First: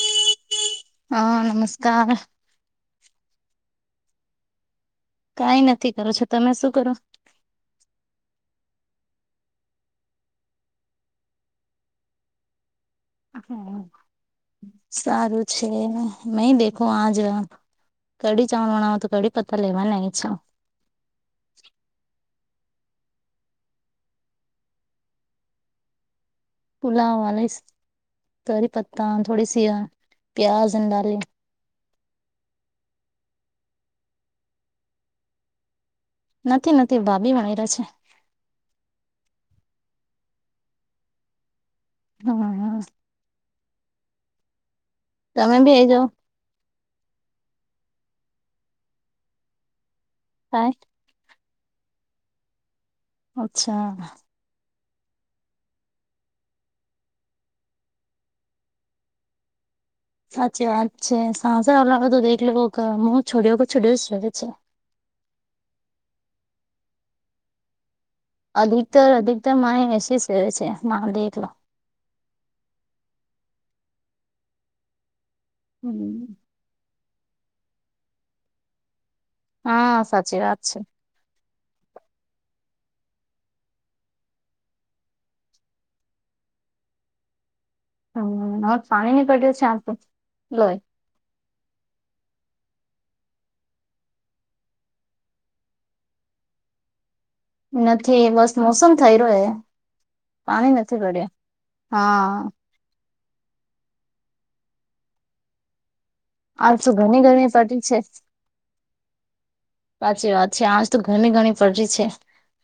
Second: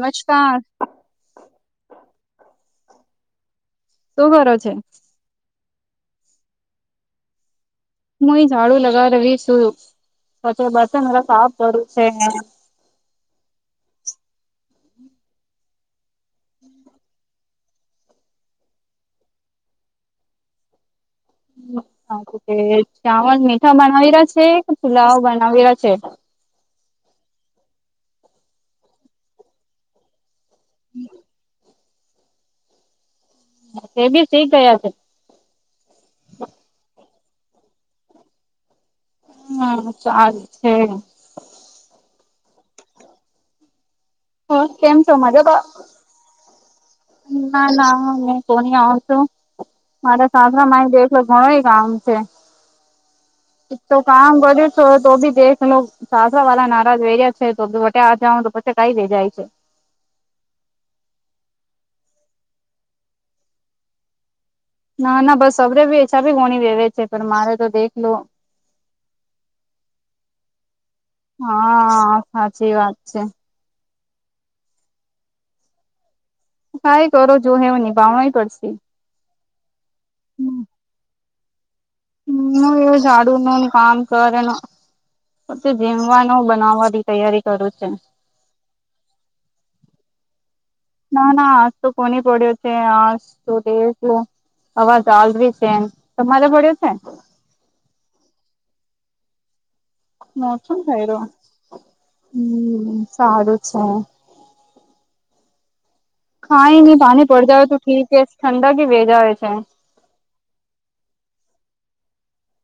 નમસ્કાર હહ નમસ્કાર શું કરો છે? કાઈ નથી કરો છો. તમે શું કરો? હું એ ઝાડુ લગા રહી છું પછી બરતન બધાં સાફ કરું છે. હહ સારું છે. મેં દેખો આજ કડી ચાવલ બનાવા તો કડી પત્તા લેવાને આઈ છું. હહ હારું તે ચાવલ મીઠા બનાવી રહ્યા છે કે પુલાવ બનાવી રહ્યા છે? પુલાવ આલીસ કરીપતા ને થોડી સી પ્યાજ અને ડાલે. એબી શીખ ગયા છે. નથી નથી ભાભી વણી રહે છે. હહ સારું છે. હહ હહ હહ કેમ છો તમે મજામાં? બી આઈ જાવ ના ના મે કોની આવો છો મારા સાસરા કાય માય દે ઈ તો ઘણુંય કામ છે. ઈ તો અચ્છા કામ કર્યું છો તોય બી દેશ લોગ સાસરા વાલા નારાજ હોઈ રયા છે તો બી અઠ્ઠે આ જાઉં તો પછી કાંઈ લઈ જાય છે. સાચી વાત છે. સાસરાવાલા ના તો દેખલો કા મોં છોડ્યો તો છોડ્યો જ રહે છે. ના ના બસ અવરે બી એછા ભી ગોણી રેવે છે પણ મારે તો દેખલો અધિકતર અધિકતરમાં એ એસી સેવે છે મા દેખલો હા સાચી વાત છે. હમ કાઈ કરો જોહે વો નિભાવાઈ પડશે. હા સાચી વાત છે. હમ ઝાડુ નહીં કામ કરે ન. પછું જીમવાનું બનાવવાની તૈયારી કરું છે. હમ હવે પાણી ની કઠે છાટતી ગઈ. ના ના આજ તો કોની પડ્યો છે આજ તો દેખલો અવાજ આલરી છે તમારે પડ્યો છે? નથી બસ મોસમ થઈ રો હે. પાણી મોસમ નથી થઈ રો. પડ્યા હા હમ સારું છે. ખાય આજ તો ની ઘણી પાની પડ ઘણી જાવે તો પડી છે ઠીક હે ઠંડક હી વે જાવે છે. કે સાચી વાત છે. આજ તો ઘણી ઘણી પરરી છે.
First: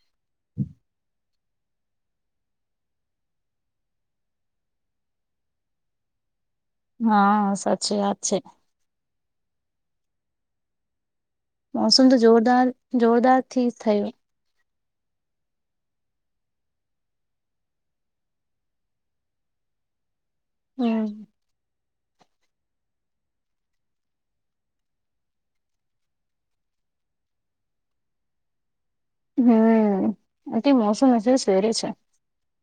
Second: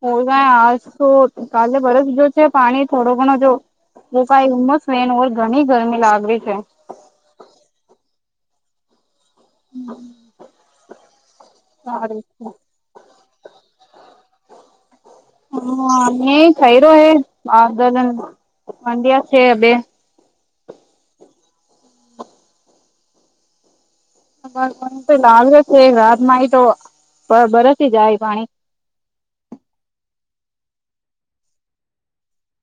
હોવે આજ તો કાલે બરસ ગયો છે પાણી થોડો ઘણો જો તો કાઈ ઉમસ વેન ઓવર ઘણી ગરમી લાગડી છે. હા સાચી વાત છે. હમ્મ. મોસમ તો જોરદાર જોરદાર થી થયો. હા નઈ ખઈ રહ્યો હે [inaudible] મંડ્યા છે બે હમ એમ તો લાલ જ છે રાતમાં હીતો બ બરસ જાય પાણી. હમ અઠે મોસમ એટલો સેરે છે.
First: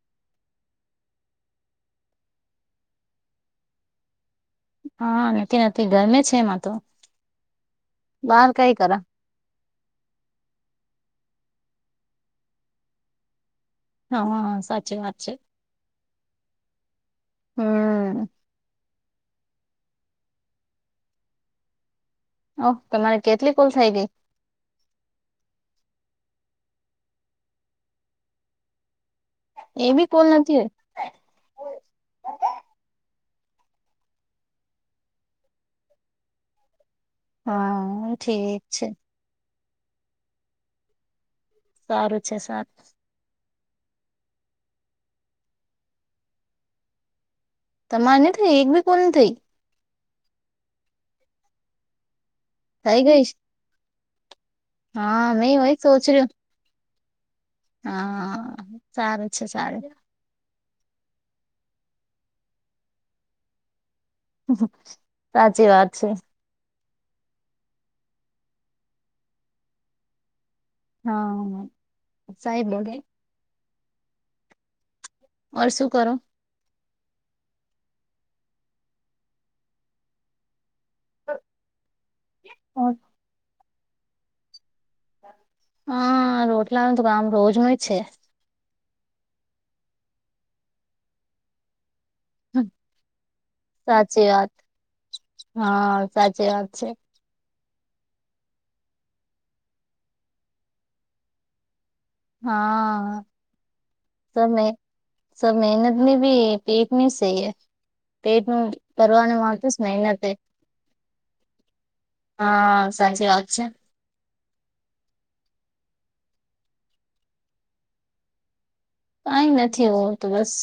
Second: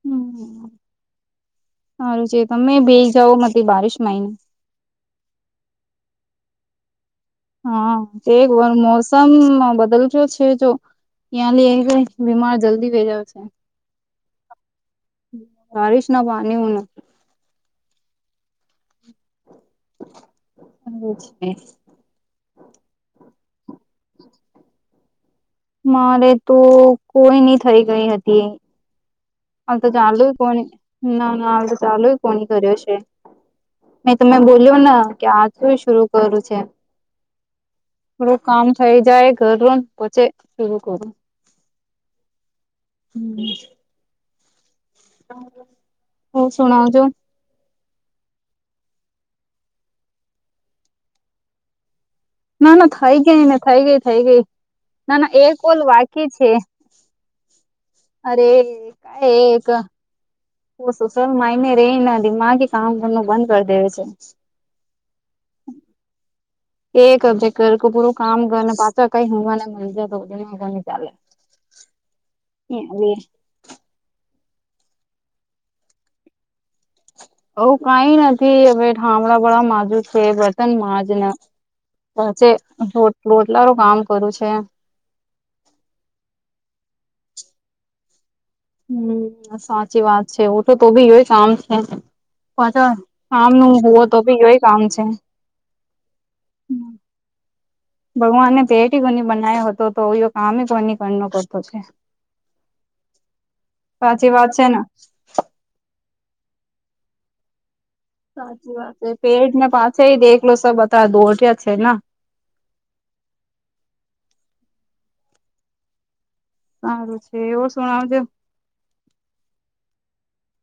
હમ હારું છે તમે બેઈ જાવ મટી બારિશ માંયને હા નથી નથી ગરમે છે એમાં તો. હા એક બહાર કઈ વન કરા મોસ મ બદલ્યો છે જો ત્યાં લ બીમાર જલ્દી વેજાય છે. હા સાચી વાત છે. સારીશ ના પાની હું ન. હમ હ છે. ઓ તમારે કેટલી કોલ થઈ ગઈ? મારે તો કોઈ ની થઇ ગઈ હતી. હાલ તો એ બી ચાલુ કોલ નથી કોની ના ના હાલ તો ચાલુ કોની કર્યો છે. મે તમે બોલ્યો ને કે આજ શર કરું છે હા થોડું ઠીક કામ છે થઈ જાય ઘર ર પછે શરું કરું. સારું છે સરારું છે. હમ્મ. હું શણઉ જો. તમારે નહીં રમતું એક ભી કોણ થઈ કોલ નહીં થઇ? ના ના થઈ ગઈ ને થઈ ગઈ થઈ ગઈ ના હા ના એ મેં હોય ઓલ સોચ રહ્યું વાકી છે. અરે હા સારું કઈ છે એક સારું સોશયલ માઇડ રહીને દિમાગી કામ કરનું બંધ કરી દેવે છે. સાચી વાત છે. એ કબજે કર પૂરું કામ કર ને પાછા કઈ હવાને મળી જતો. હા. ચાલે [unintelligible] ઓર શું કરો? એ કઈ નથી હવે હામણા ભળા માજુ છે બર્તન માંજ ને પછે ર રોટલાારું કામ કરું છે. હા રોટલાનું હતું ગામ રોજ નય છે. હમ્મ સાચી વાત છે ઓછું તો ભી હોય કામ છે. પછ આમ ન હોવો તો સાચી બી વાત ય કામ છે. હા સાચી વાત છે. ભગવાનને પેટ કોની બનાવ્યો હતો તો કામ કોની કર કરતો છે. હા સાચી વાત સમે છે ને સબ મહેનતની ભી પીટની સહી. પેટનું સાચી વાત છે કરવાનું પેટ માત્ર જ પાછા મહેનત હે દેખલો સબ બતા દોઢિયા ના. હા સાંચી વાત છે. સારું છે એવું શણાવજો. કઈ નથી હું તો બસ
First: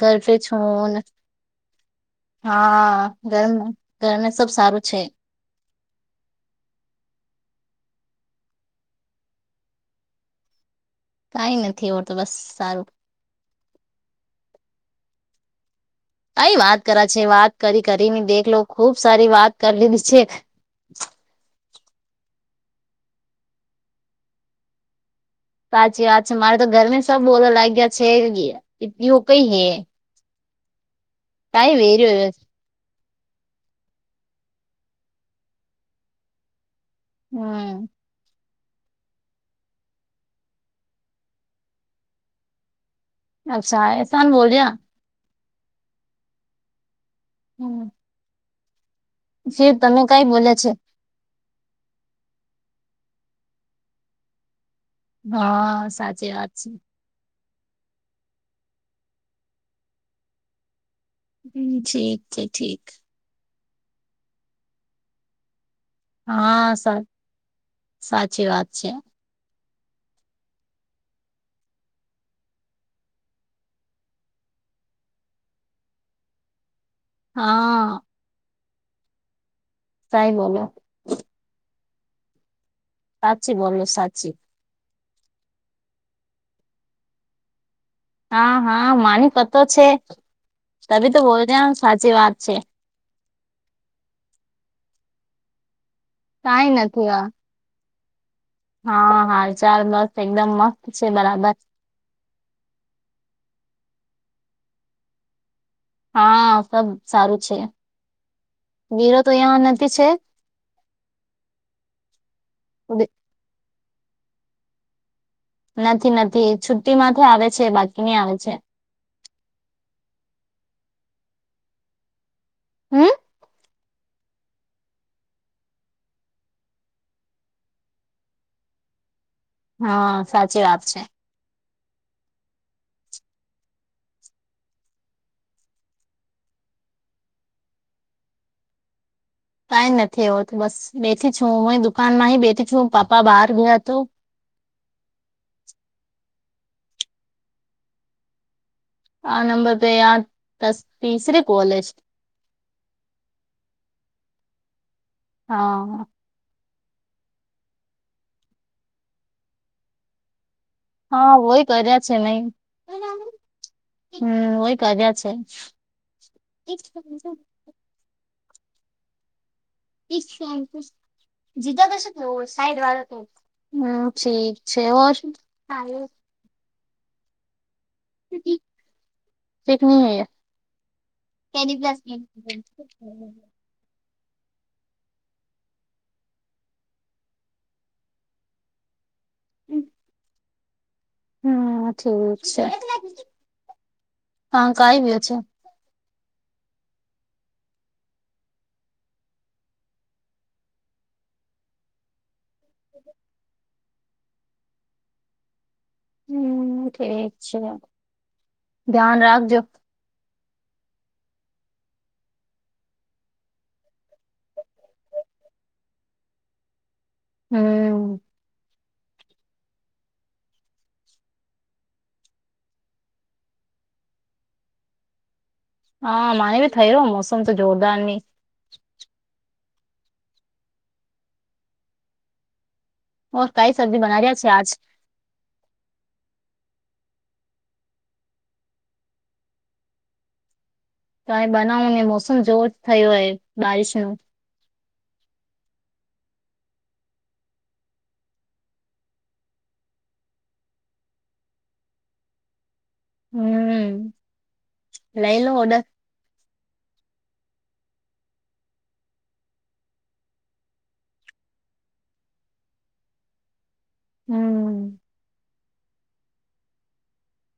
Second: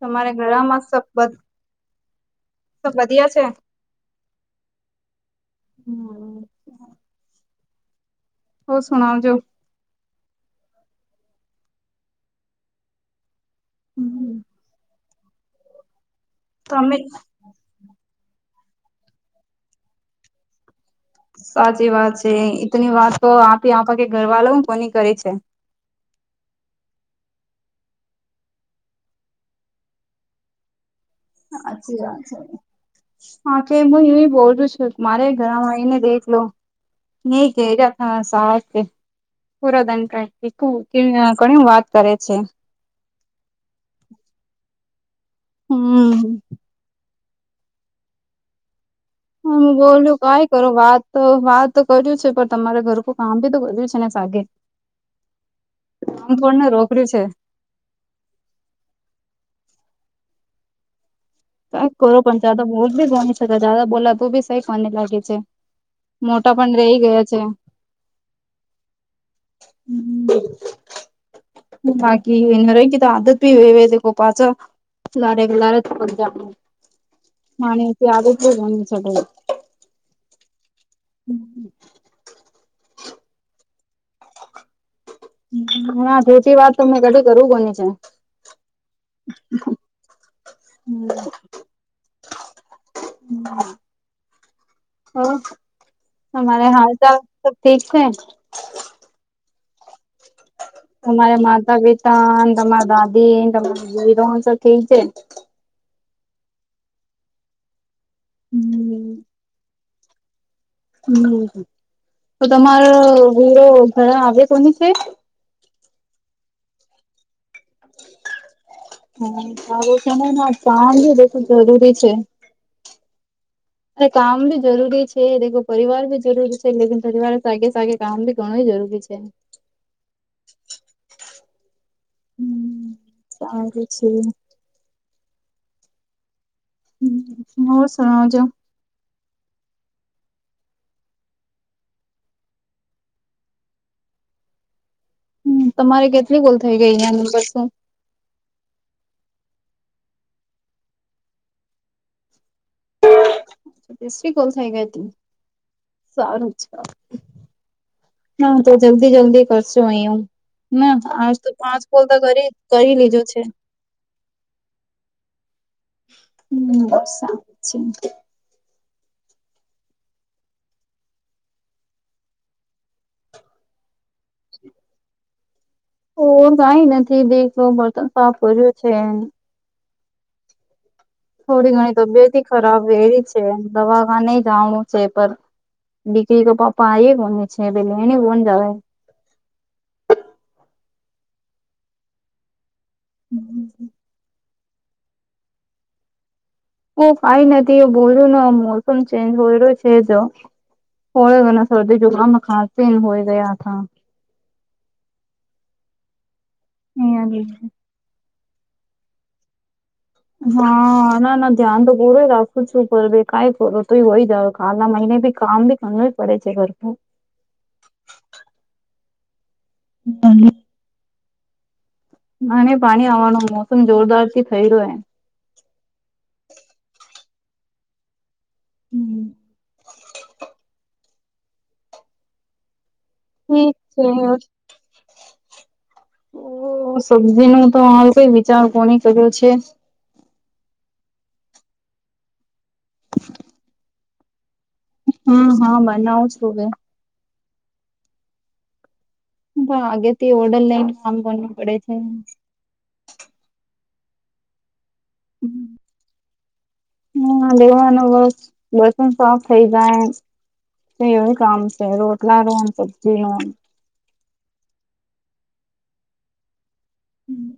તમારે ઘરમાં છું. સબ હા બધિયા છે ગરમ ગરમે સબ સારું છે. હમ્મ. ઓર સુના જો. કઈ નથી હોર તો બસ સારું. હમ્મ. આઈ વાત તમે કરા છે વાત કરી કરી ને દેખલો ખુબ સારી વાત કરી લીધી છે. સાચી વાત છે ઈતની વાતો આપી આપ કે ઘર વાળા હું કોની કરી છે. સાચી વાત છે. મારે તો ઘર સબ બોલવા લાઈગા છે એટલીવું કઈ હે. કઈ હાછી વાત વેર્યો છે. હા કે હું એ બોલું છું મારે ઘરમાં આવીઈને દેખલો ન [unintelligible] હમ [unintelligible] ગાડી વાત કરે છે. અચ્છા એહેસાન બોલ્યા? હમ્મ. હમ્મ. હા હું બોલું કઈ બોલે છે કરો વાત. તો વાત તો કર્યું છે પણ તમારે ઘરકૂટ કામ ભી તો કર્યું છે ને સાગે. હા સાચી વાત છે. કર્યું છે. હમ, કક કરો ઠીક પણ છે જાદા બ ઠીક બી બની શકદા જાડા બોલા તો બી સઈક કોને લાગે છે. મોટા હા પણ સા રહી ગયા છે. સાચી વાત છે હમ્મ. બાકી એને રઈ ગ્યું તો આદત ભી વ કો પાચ લારે ગ લાર પજા આપણું. અને હા તો આદત જ મન છે સાઈ બોલો. હમ્મ હમ્મ. સાચી, બોલો સાચી. હા ધોટી વાત તોમે કઢ કરું ઘની છે. હા હા માની પતો છે તભી તો બોલરી સાચી વાત છે. હમ્મ. ઓ તમારે કઈ હાલ નથી ચાલ આ સબ ઠીક છે? હા હાલ ચાલ બ તમારે માતા પિતા, ને તમારા દાદી, તમારી ભાઈરોણ સબ થીક છે? હા સબ સારું છે. વિરો તો હમ ઐયા નથી છે. હમ્મ, તો તમારો વીરો ઘરા આવે કોની છે? નથી નથી છુ્ટી માંથી આવે છે બાકી ની આવે છે. હા આવો સમયમાં [unintelligible] ખૂબ જરૂરી છે. હમ્મ? અરે કામ ભી જરૂરી છે દેખો પરિવાર ભી જરૂરી છે, લેકિન પરિવારગે સાગે સાગે કામ બી કોણે જરૂરી છે. હા સાચી વાત છે. હમ્મ સારું છે. હમ્મ ઓર સુણાવા જો. કઈ નથી આવ બસ બેથી છું હું એ દુકાન માં હે બેઠી છું, પાપા બાર ગયા તો હમ્મ તમારે કેટલી ગોલ થઈ ગઈ અં નંબર શું? આ નંબર પ યા દસ તીસરે કોલેજ. તીસરી કોલ થાય ગયા તી? હા. સારું છે ન તો જલ્દી જલ્દી કરશું અહીયા. ના હા આજ તો વહી પાંચ કોલતા કરી કરી લીજો છે. હમ્મ હું એ કર્યા છે. હમ્મ બર્ષા છે. ઈં જ તામ કૂષ. જીદા કશે સાઈડ વાળ તો હમ્મ ઠીક છે ઓ ઓ કઈ નથી દેખતો બર્તન સાફ ભર્યું છે. એકી ની હૈયા. થોડી ઘણી તબિયત ખરાબ વેલી છે દવાખાને જાણું છે પર દીકરી રો પાપા આઈએ ગોને છે પેલી એને કોણ જાવે. હમ્મ, ઠીક છે. હમ્મ હમ્મ. હા કઈ બી અચ્છા. હું ફાઈ નથી એ બોલ્યું મોસમ ચેન્જ હોયલો છે જો હોય ના સર્દી, જુકામ ને ખાસી હોય ગયા થા. હમ્મ, ઠીક છે ધ્યાન રાખજો. હા ના ના ધ્યાન તો પૂરો રાખું છું પર બે કાઈ ફ તો હોય કાલના મહિને ભી કામ બી એમણે પડે છે હરખું. હમ્મ. [inaudible] નાને ભાણયો આવાનું મોસમ જોરદારથી થય રહ્યો હે. હા માણે રો થયો મોસમ તો જોરદારની. હમ્મ. ઓર કાઈ ઠીક સબ્જી છે બનાવી રહ્યા છ આજ? ઓ સબ્જીમા તો હાલ કઈ વિચાર કોણી કર્યો છે. કાઈ બનાવું ને મોસમ જોવ જ થયો હે બારિશનુ. હમ્મ હા બનાવું છું અવે. તો આગેથી ઓડર લઈને કામ કરનુ પડે છે. હમ્મ, લઈ લવ ઓડર? હા લેવાનો બસ બસોન સાત થઈ જાહે. તે એવુંય કામ છે રોટલાનું ન સબ્જીનું. હમ્મ. હમ્મ.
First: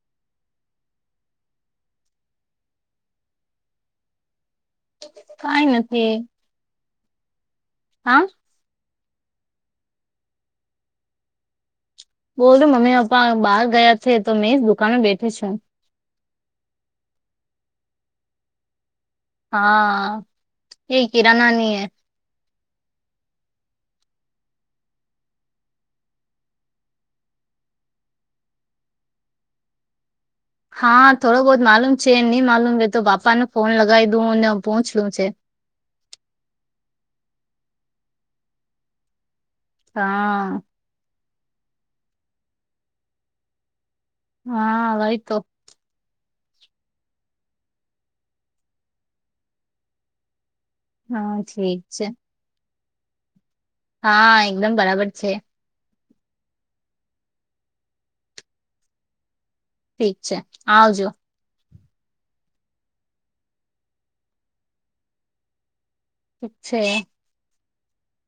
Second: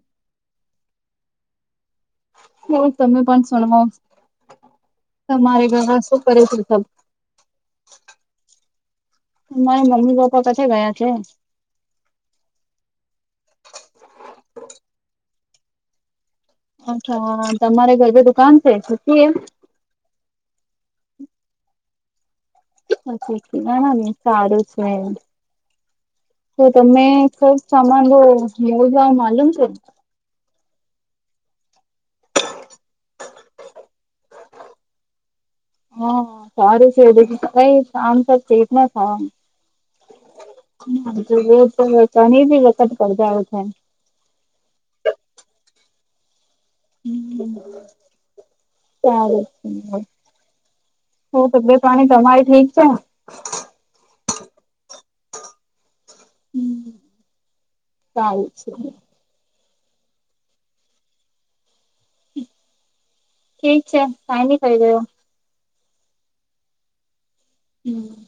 થોડુંક તમે પણ સુણવો કઈ તમારે ઘરે નથી શું પરિસ્થિતિ શે? હા મારા મમ્મી પપ્પા કશે ગયા છે. બોલ મમ્મી પપ્પા બહાર ગયા છે તો મેં જ દુકાને બેઠી છું. અચ્છા હ હ તમારે ઘર ભી દુકાન છે, ખુદકી હે? હા એય કિરાનાની હે. હા ખુદકી બનાવણી સારું છે. તો તમે થોડુંક સામાન લો [unintelligible] માલુમ છે? હા થોડો બહુત માલુમ છે, નહીં માલુમ વે તો પાપાને ફોન લગાઈ દઉ ને પૂછલુ જે. હા સારું છેે એ [unintelligible] કામ તો છેના. હા. હા જો [unintelligible] વખત [unintelligible] થાય. હા વહી તો. હમ્મ, સારું. હો હા ઠીક તબિયત છે પાણી તમારી ઠીક છે? હા, એકદમ બરાબર છે. હમ્મ, સારી છે. ઠીક છે આવજો. ઠીક છે કાઈ ની થય ગયું. ઠીક છે. હમ્મ.